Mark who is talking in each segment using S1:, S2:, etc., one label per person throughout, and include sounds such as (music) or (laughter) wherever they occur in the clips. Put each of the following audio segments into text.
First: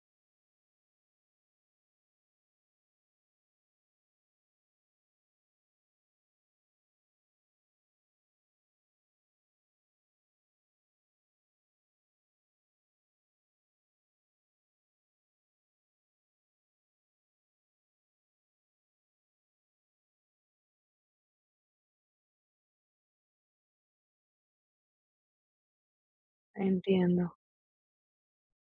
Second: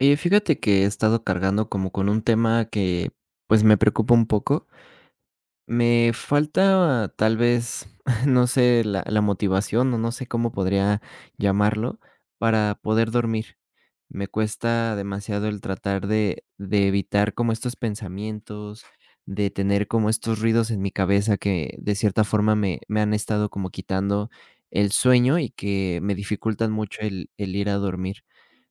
S1: Oye, fíjate que he estado cargando como con un tema que, pues, me preocupa un poco. Me falta tal vez, (laughs) no sé, la motivación, o no sé cómo podría llamarlo, para poder dormir. Me cuesta demasiado el tratar de evitar como estos pensamientos, de tener como estos ruidos en mi cabeza que de cierta forma me han estado como quitando el sueño y que me dificultan mucho
S2: Entiendo.
S1: el ir a dormir.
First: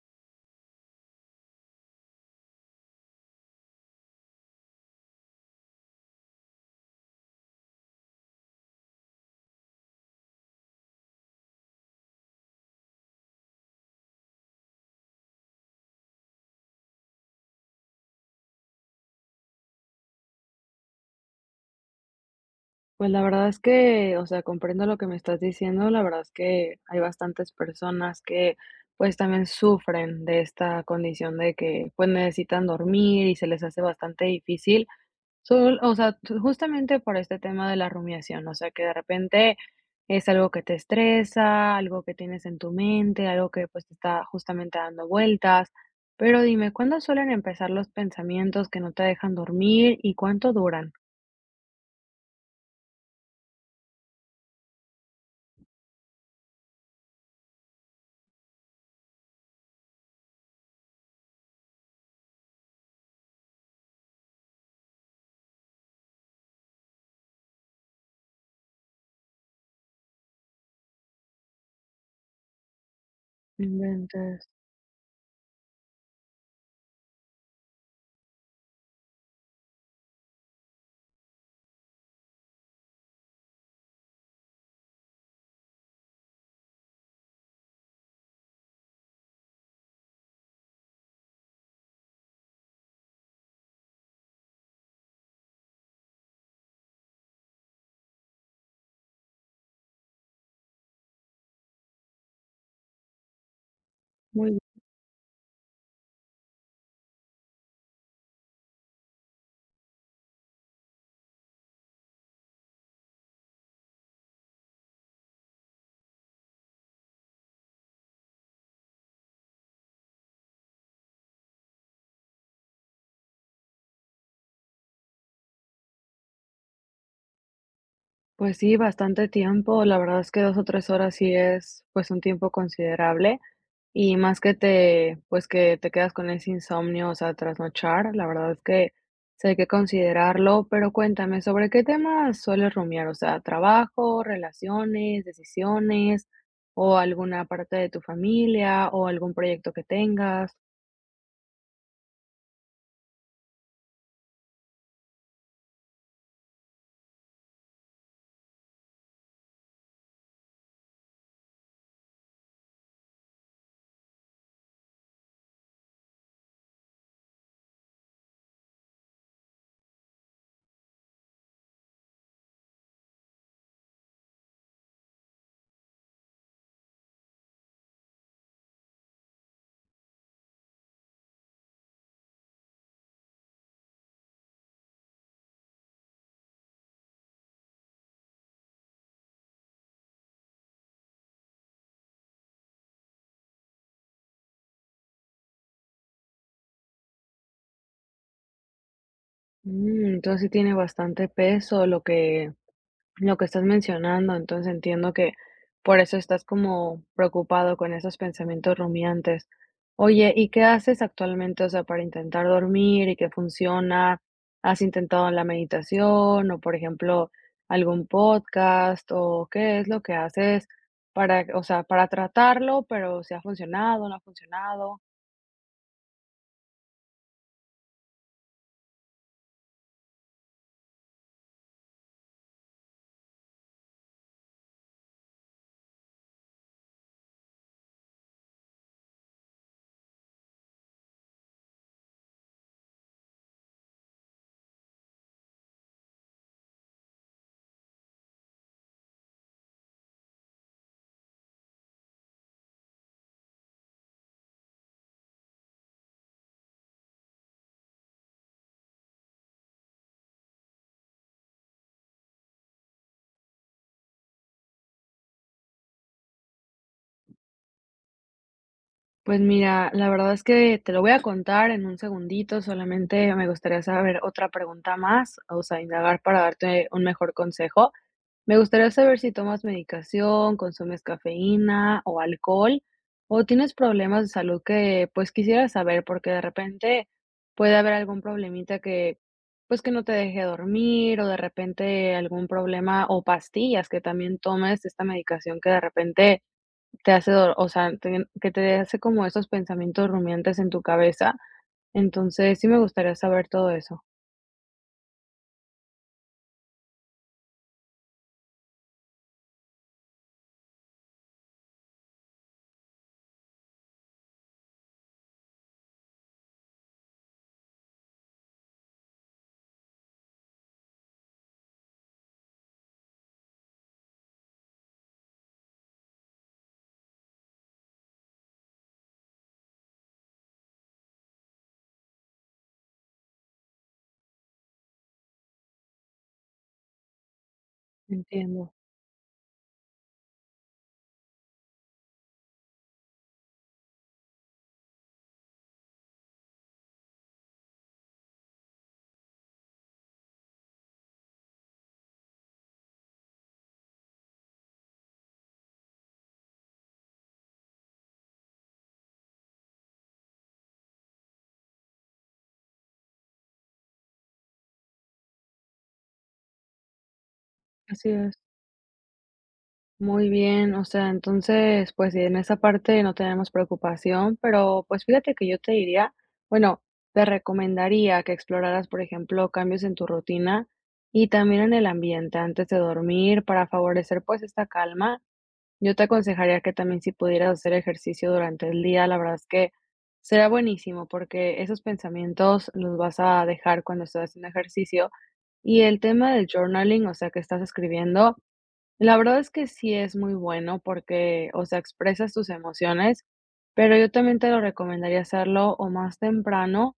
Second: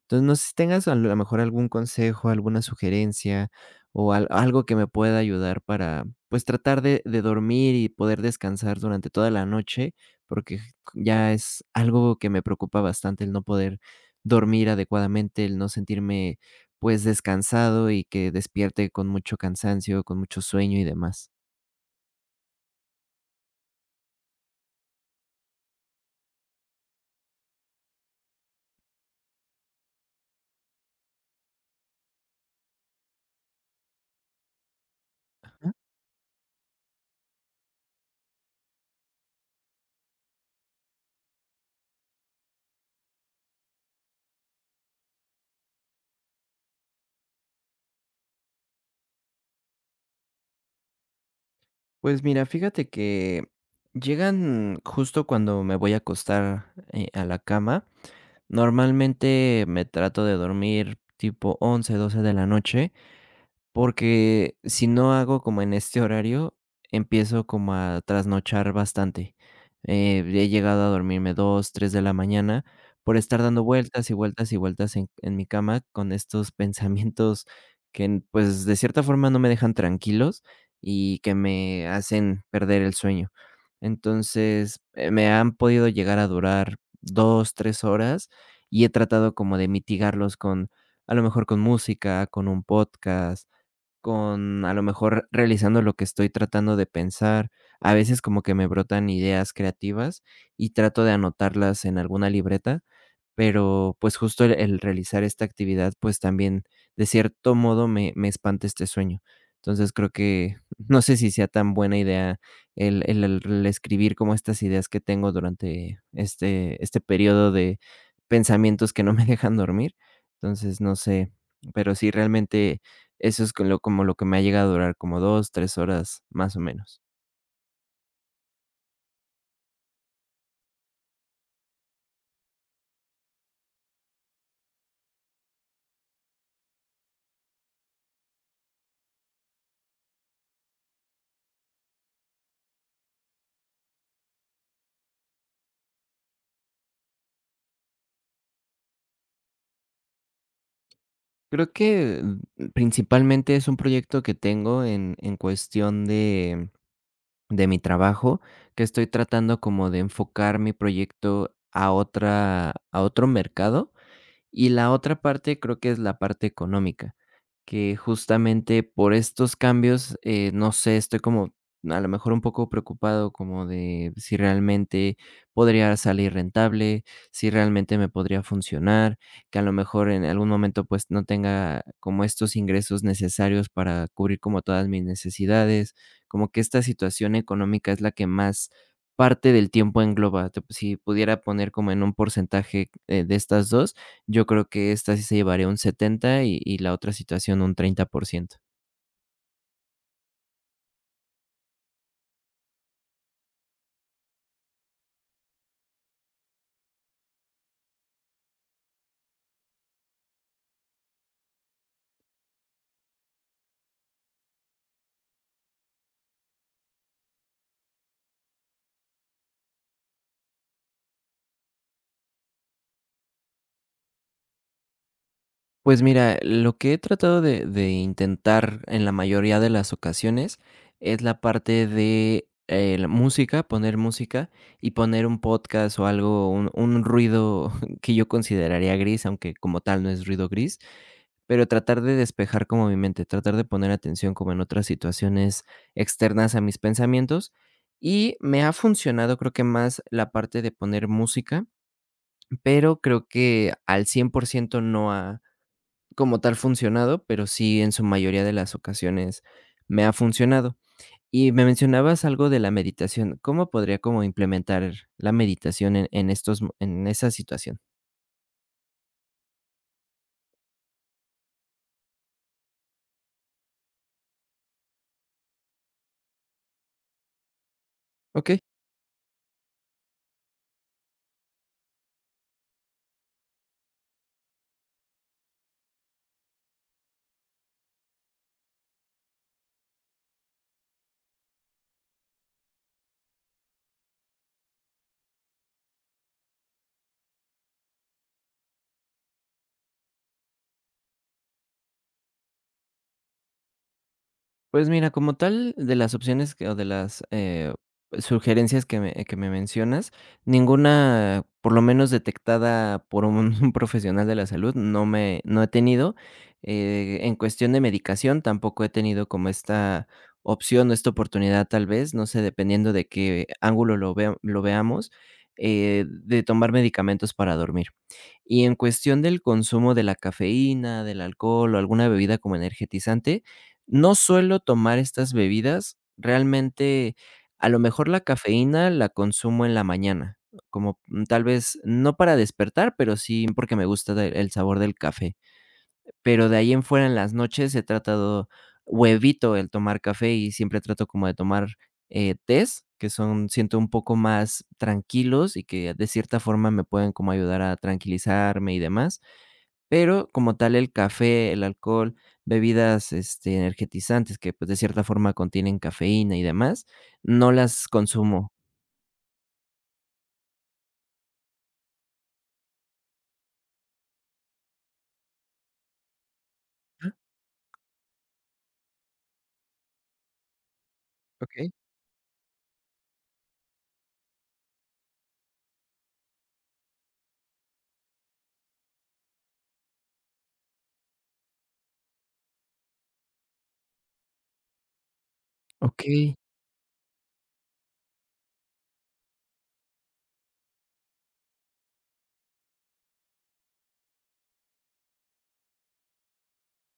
S1: Entonces, no sé si tengas a lo mejor algún consejo, alguna sugerencia o al algo que me pueda ayudar para, pues, tratar de dormir y poder descansar durante toda la noche, porque ya es algo que me preocupa bastante el no poder dormir adecuadamente, el no sentirme, pues, descansado y que despierte con mucho cansancio, con mucho sueño y demás.
S2: Pues la verdad es que, o sea, comprendo lo que me estás diciendo. La verdad es que hay bastantes personas que pues también sufren de esta condición de que pues necesitan dormir y se les hace bastante difícil. Justamente por este tema de la rumiación, o sea, que de repente es algo que te estresa, algo que tienes en tu mente, algo que pues te está justamente dando vueltas. Pero dime, ¿cuándo suelen empezar los pensamientos que no te dejan dormir y cuánto duran?
S1: Pues mira, fíjate que llegan justo cuando me voy a acostar, a la cama. Normalmente me trato de dormir tipo 11, 12 de la noche, porque si no hago como en este horario, empiezo como a trasnochar bastante. He llegado a dormirme 2, 3 de la mañana por estar dando
S2: No
S1: vueltas y
S2: inventes.
S1: vueltas y vueltas en mi cama con estos (laughs) pensamientos que, pues, de cierta forma no me dejan tranquilos y que me hacen perder el sueño. Entonces, me han podido llegar a durar 2, 3 horas y he tratado como de mitigarlos con, a lo mejor, con música, con un podcast, con a lo mejor realizando lo que estoy tratando de pensar. A veces como que me brotan ideas creativas y trato de anotarlas en alguna libreta, pero pues justo
S2: Muy
S1: el
S2: bien.
S1: el realizar esta actividad, pues también de cierto modo me espanta este sueño. Entonces creo que (laughs) no sé si sea tan buena idea el escribir como estas ideas que tengo durante este periodo de pensamientos que no me (laughs) dejan dormir. Entonces no sé, pero sí realmente eso es con lo como lo que me ha llegado a durar, como 2, 3 horas, más o menos.
S2: Pues sí, bastante tiempo. La verdad es que 2 o 3 horas sí es, pues, un tiempo considerable, y más que te pues, que te quedas con ese insomnio, o sea, trasnochar. La verdad es que sí hay que considerarlo, pero cuéntame, ¿sobre qué temas sueles rumiar? O sea, ¿trabajo, relaciones, decisiones, o alguna parte de tu familia, o algún proyecto que tengas?
S1: Creo que, principalmente, es un proyecto que tengo en cuestión de mi trabajo, que estoy tratando como de enfocar mi proyecto a otro mercado. Y la otra parte creo que es la parte económica, que justamente por estos cambios, no sé, estoy como a lo mejor un poco preocupado como de si realmente podría salir rentable, si realmente me podría funcionar, que a lo mejor en algún momento pues no tenga como estos ingresos necesarios para cubrir como todas mis necesidades, como que esta situación económica es la que más parte del tiempo engloba. Si pudiera poner como en un porcentaje de estas dos, yo creo que esta sí se llevaría un 70 y la otra situación un 30%.
S2: Mm, entonces sí tiene bastante peso lo que estás mencionando, entonces entiendo que por eso estás como preocupado con esos pensamientos rumiantes. Oye, ¿y qué haces actualmente, o sea, para intentar dormir y que funciona? ¿Has intentado la meditación o, por ejemplo, algún podcast o qué es lo que haces para, o sea, para tratarlo, pero si ha funcionado, no ha funcionado?
S1: Pues mira, lo que he tratado de intentar en la mayoría de las ocasiones es la parte de, la música, poner música y poner un podcast o algo, un ruido (laughs) que yo consideraría gris, aunque como tal no es ruido gris, pero tratar de despejar como mi mente, tratar de poner atención como en otras situaciones externas a mis pensamientos, y me ha funcionado, creo que más la parte de poner música, pero creo que al 100% no ha como tal funcionado, pero sí en su mayoría de las ocasiones me ha funcionado. Y me mencionabas algo de la meditación. ¿Cómo podría como implementar la meditación en en esa situación?
S2: Pues mira, la verdad es que te lo voy a contar en un segundito, solamente me gustaría saber otra pregunta más, o sea, indagar para darte un mejor consejo.
S1: Ok.
S2: Me gustaría saber si tomas medicación, consumes cafeína o alcohol, o tienes problemas de salud que pues quisiera saber, porque de repente puede haber algún problemita que pues que no te deje dormir, o de repente algún problema, o pastillas que también tomes esta medicación que de repente te hace do o sea, te que te hace como esos pensamientos rumiantes en tu cabeza. Entonces, sí me gustaría saber todo eso.
S1: Pues mira, como tal, de las opciones que o de las, sugerencias que me mencionas, ninguna, por lo menos detectada por un (laughs) profesional de la salud, no he tenido. En cuestión de medicación, tampoco he tenido como esta opción o esta oportunidad, tal vez, no sé, dependiendo de qué ángulo lo veamos, de tomar medicamentos para dormir. Y en cuestión del consumo de la cafeína, del alcohol o alguna bebida como energetizante. No suelo tomar estas bebidas, realmente, a lo mejor la
S2: Entiendo.
S1: cafeína la consumo en la mañana, como, tal vez, no para despertar, pero sí porque me gusta de el sabor del café, pero de ahí en fuera, en las noches he tratado o evito el tomar café y siempre trato como de tomar, tés, que son siento un poco más tranquilos y que de cierta forma me pueden como ayudar a tranquilizarme y demás. Pero como tal el café, el alcohol, bebidas, energizantes que, pues, de cierta forma contienen cafeína y demás, no las
S2: Así es.
S1: consumo.
S2: Muy bien, o sea, entonces, pues, sí, en esa parte no tenemos preocupación, pero, pues, fíjate que yo te diría, bueno, te recomendaría que exploraras, por ejemplo, cambios en tu rutina y también
S1: Okey.
S2: en el ambiente antes de dormir para favorecer, pues, esta calma. Yo te aconsejaría que también si pudieras hacer ejercicio durante el día, la verdad es que será buenísimo, porque esos pensamientos los vas a dejar cuando estás haciendo ejercicio. Y el tema
S1: Okey,
S2: del journaling, o sea, que estás escribiendo, la verdad es que sí es muy bueno porque, o sea, expresas tus emociones, pero yo también te lo recomendaría hacerlo o más temprano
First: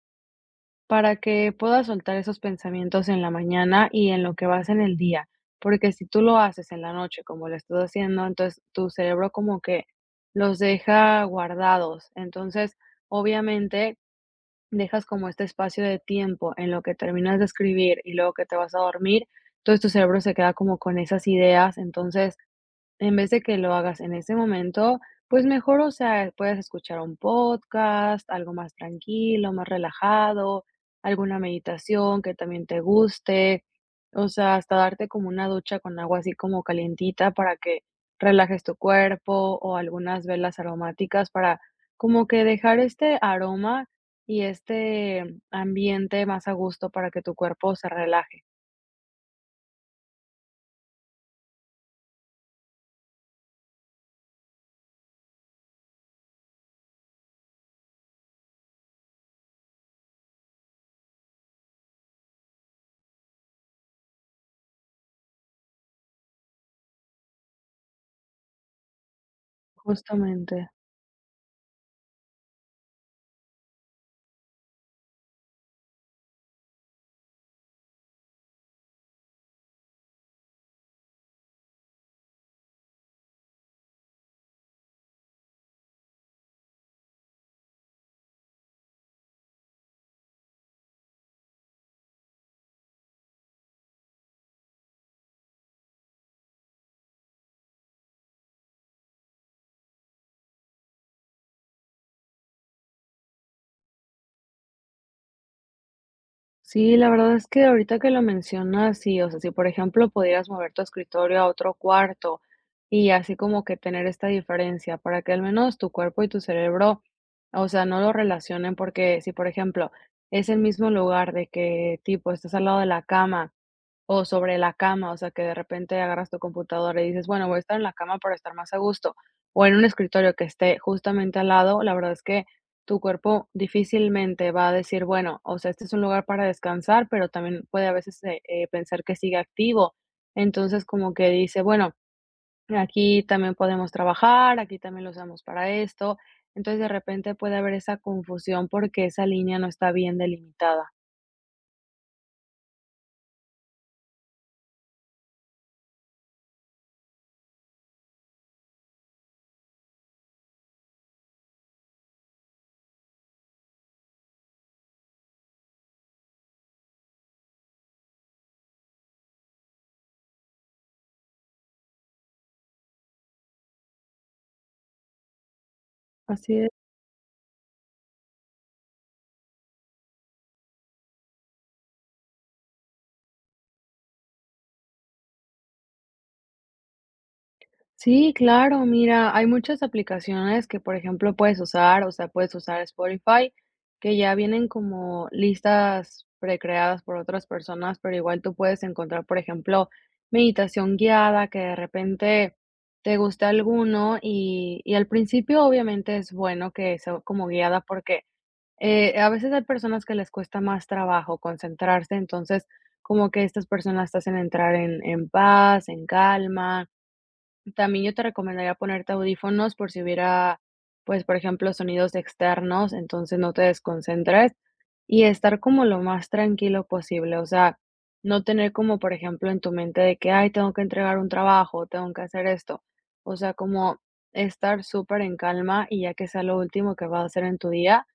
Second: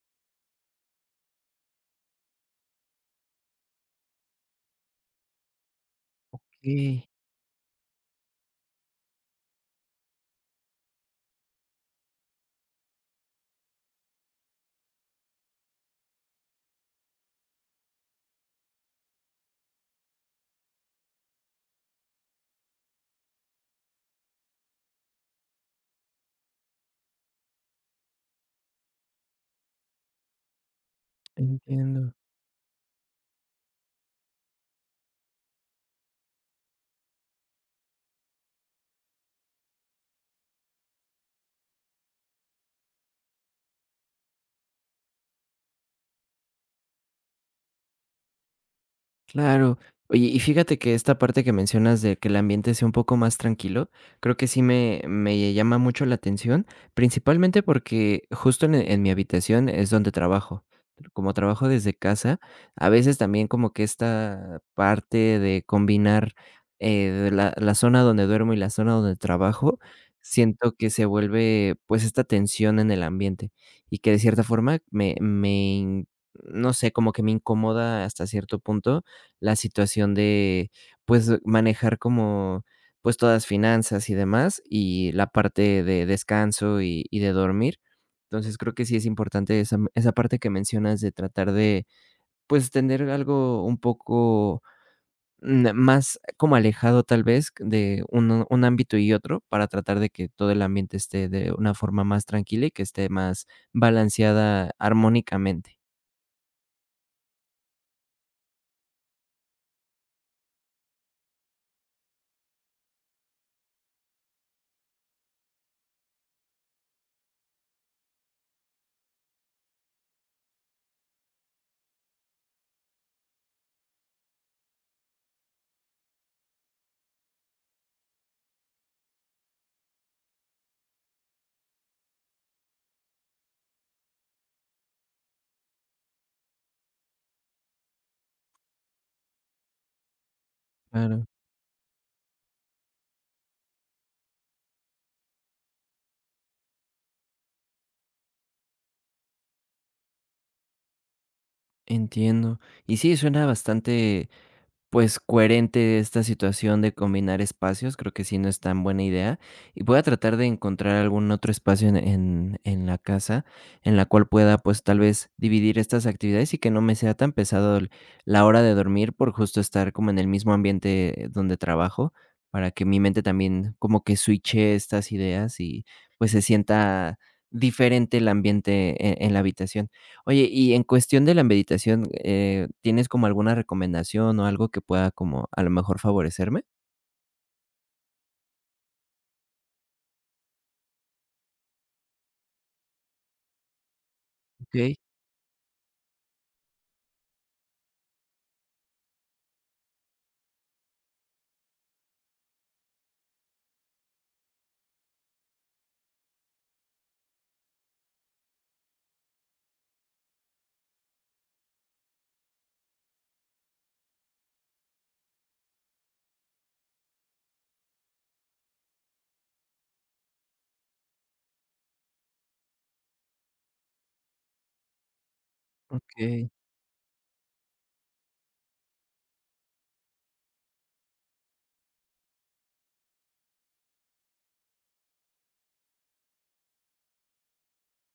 S2: para que puedas soltar esos pensamientos en la mañana y en lo que vas en el día, porque si tú lo haces en la
S1: okey,
S2: noche como lo estás haciendo, entonces tu cerebro como que los deja guardados, entonces obviamente dejas como este espacio de tiempo en lo que terminas de escribir y luego que te vas a dormir, entonces tu cerebro se queda como con esas ideas, entonces en vez de que lo hagas en ese momento, pues mejor, o sea, puedes escuchar un podcast, algo más tranquilo, más relajado, alguna
S1: entiendo.
S2: meditación que también te guste, o sea, hasta darte como una ducha con agua así como calientita para que relajes tu cuerpo o algunas velas aromáticas para como que dejar este aroma y este ambiente más a gusto para que tu cuerpo se relaje.
S1: Claro. Oye, y fíjate que esta parte que mencionas de que el ambiente sea un poco más tranquilo, creo que sí me llama mucho la atención, principalmente porque justo en mi habitación es donde trabajo. Como trabajo desde casa, a veces también como que esta parte de combinar de la zona donde duermo y la zona donde trabajo,
S2: Justamente.
S1: siento que se vuelve pues esta tensión en el ambiente y que de cierta forma me, in- no sé, como que me incomoda hasta cierto punto la situación de, pues, manejar como, pues, todas finanzas y demás, y la parte de descanso y de dormir. Entonces, creo que sí es importante esa parte que mencionas de tratar de, pues, tener algo un poco, más como alejado, tal vez, de un ámbito y otro, para tratar de que todo el ambiente esté de una forma más tranquila y que esté más balanceada armónicamente.
S2: Sí, la verdad es que ahorita que lo mencionas, sí, o sea, si por ejemplo pudieras mover tu escritorio a otro cuarto y así como que tener esta diferencia para que al menos tu cuerpo y tu cerebro, o sea, no lo relacionen, porque si por ejemplo es el mismo lugar de que tipo estás al lado de la cama o sobre la cama, o sea, que de repente agarras tu computadora y dices: "Bueno, voy a estar en la cama para estar más a gusto", o en un escritorio que esté justamente al lado, la verdad es que tu cuerpo difícilmente va a decir: "Bueno, o sea, este es un lugar para descansar", pero también puede a veces, pensar que sigue activo. Entonces, como
S1: Claro,
S2: que dice: "Bueno, aquí también podemos trabajar, aquí también lo usamos para esto". Entonces, de repente puede haber esa confusión porque esa línea no está bien delimitada.
S1: entiendo. Y sí, suena bastante pues, coherente esta situación de combinar espacios, creo que sí no es tan buena idea, y voy a tratar de encontrar algún otro espacio en la casa, en la cual pueda, pues, tal vez dividir estas actividades y que no me sea tan pesado el la hora de dormir por justo estar como en el mismo ambiente donde trabajo, para que mi mente también como que switche estas ideas y, pues, se
S2: Así es.
S1: sienta diferente el ambiente en la habitación. Oye, y en cuestión de la meditación, ¿tienes como alguna recomendación o algo que pueda como a lo mejor favorecerme?
S2: Sí, claro, mira, hay muchas aplicaciones que, por ejemplo, puedes usar, o sea, puedes usar Spotify, que ya vienen
S1: Okey,
S2: como listas precreadas por otras personas, pero igual tú puedes encontrar, por ejemplo, meditación guiada, que de repente te gusta alguno y al principio obviamente es bueno que sea como guiada porque a veces hay personas que les cuesta más trabajo concentrarse, entonces como que estas personas te hacen entrar en paz, en calma. También yo te recomendaría ponerte audífonos por si hubiera, pues, por ejemplo, sonidos externos, entonces no te desconcentres y estar como lo más
S1: okey.
S2: tranquilo posible, o sea, no tener como, por ejemplo, en tu mente de que, ay, tengo que entregar un trabajo, tengo que hacer esto, o sea, como estar súper en calma y ya que sea lo último que vas a hacer en tu día,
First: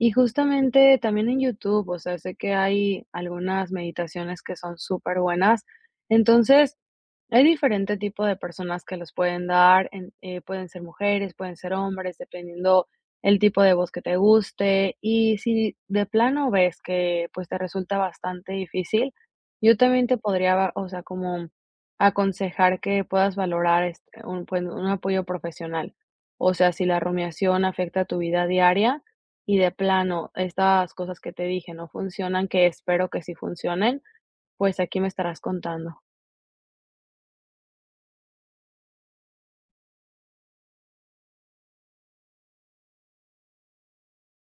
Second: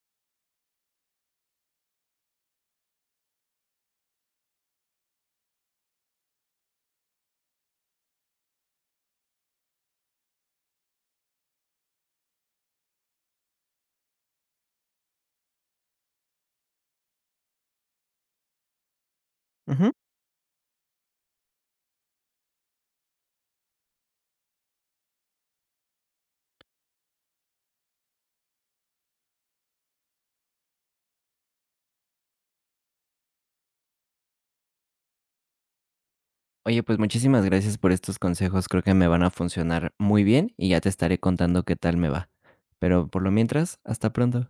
S2: y justamente también en YouTube, o sea, sé que hay algunas meditaciones que son súper buenas. Entonces, hay diferente tipo de personas que los pueden dar, pueden ser mujeres, pueden ser hombres, dependiendo el tipo de voz que te guste. Y si de plano ves que pues te resulta bastante difícil, yo
S1: Ujú.
S2: también te podría, o sea, como aconsejar que puedas valorar un, pues, un apoyo profesional. O sea, si la rumiación afecta tu vida diaria y de plano estas cosas que te dije no funcionan, que espero que sí funcionen, pues aquí me estarás contando.
S1: Oye, pues muchísimas gracias por estos consejos, creo que me van a funcionar muy bien y ya te estaré contando qué tal me va. Pero por lo mientras, hasta pronto.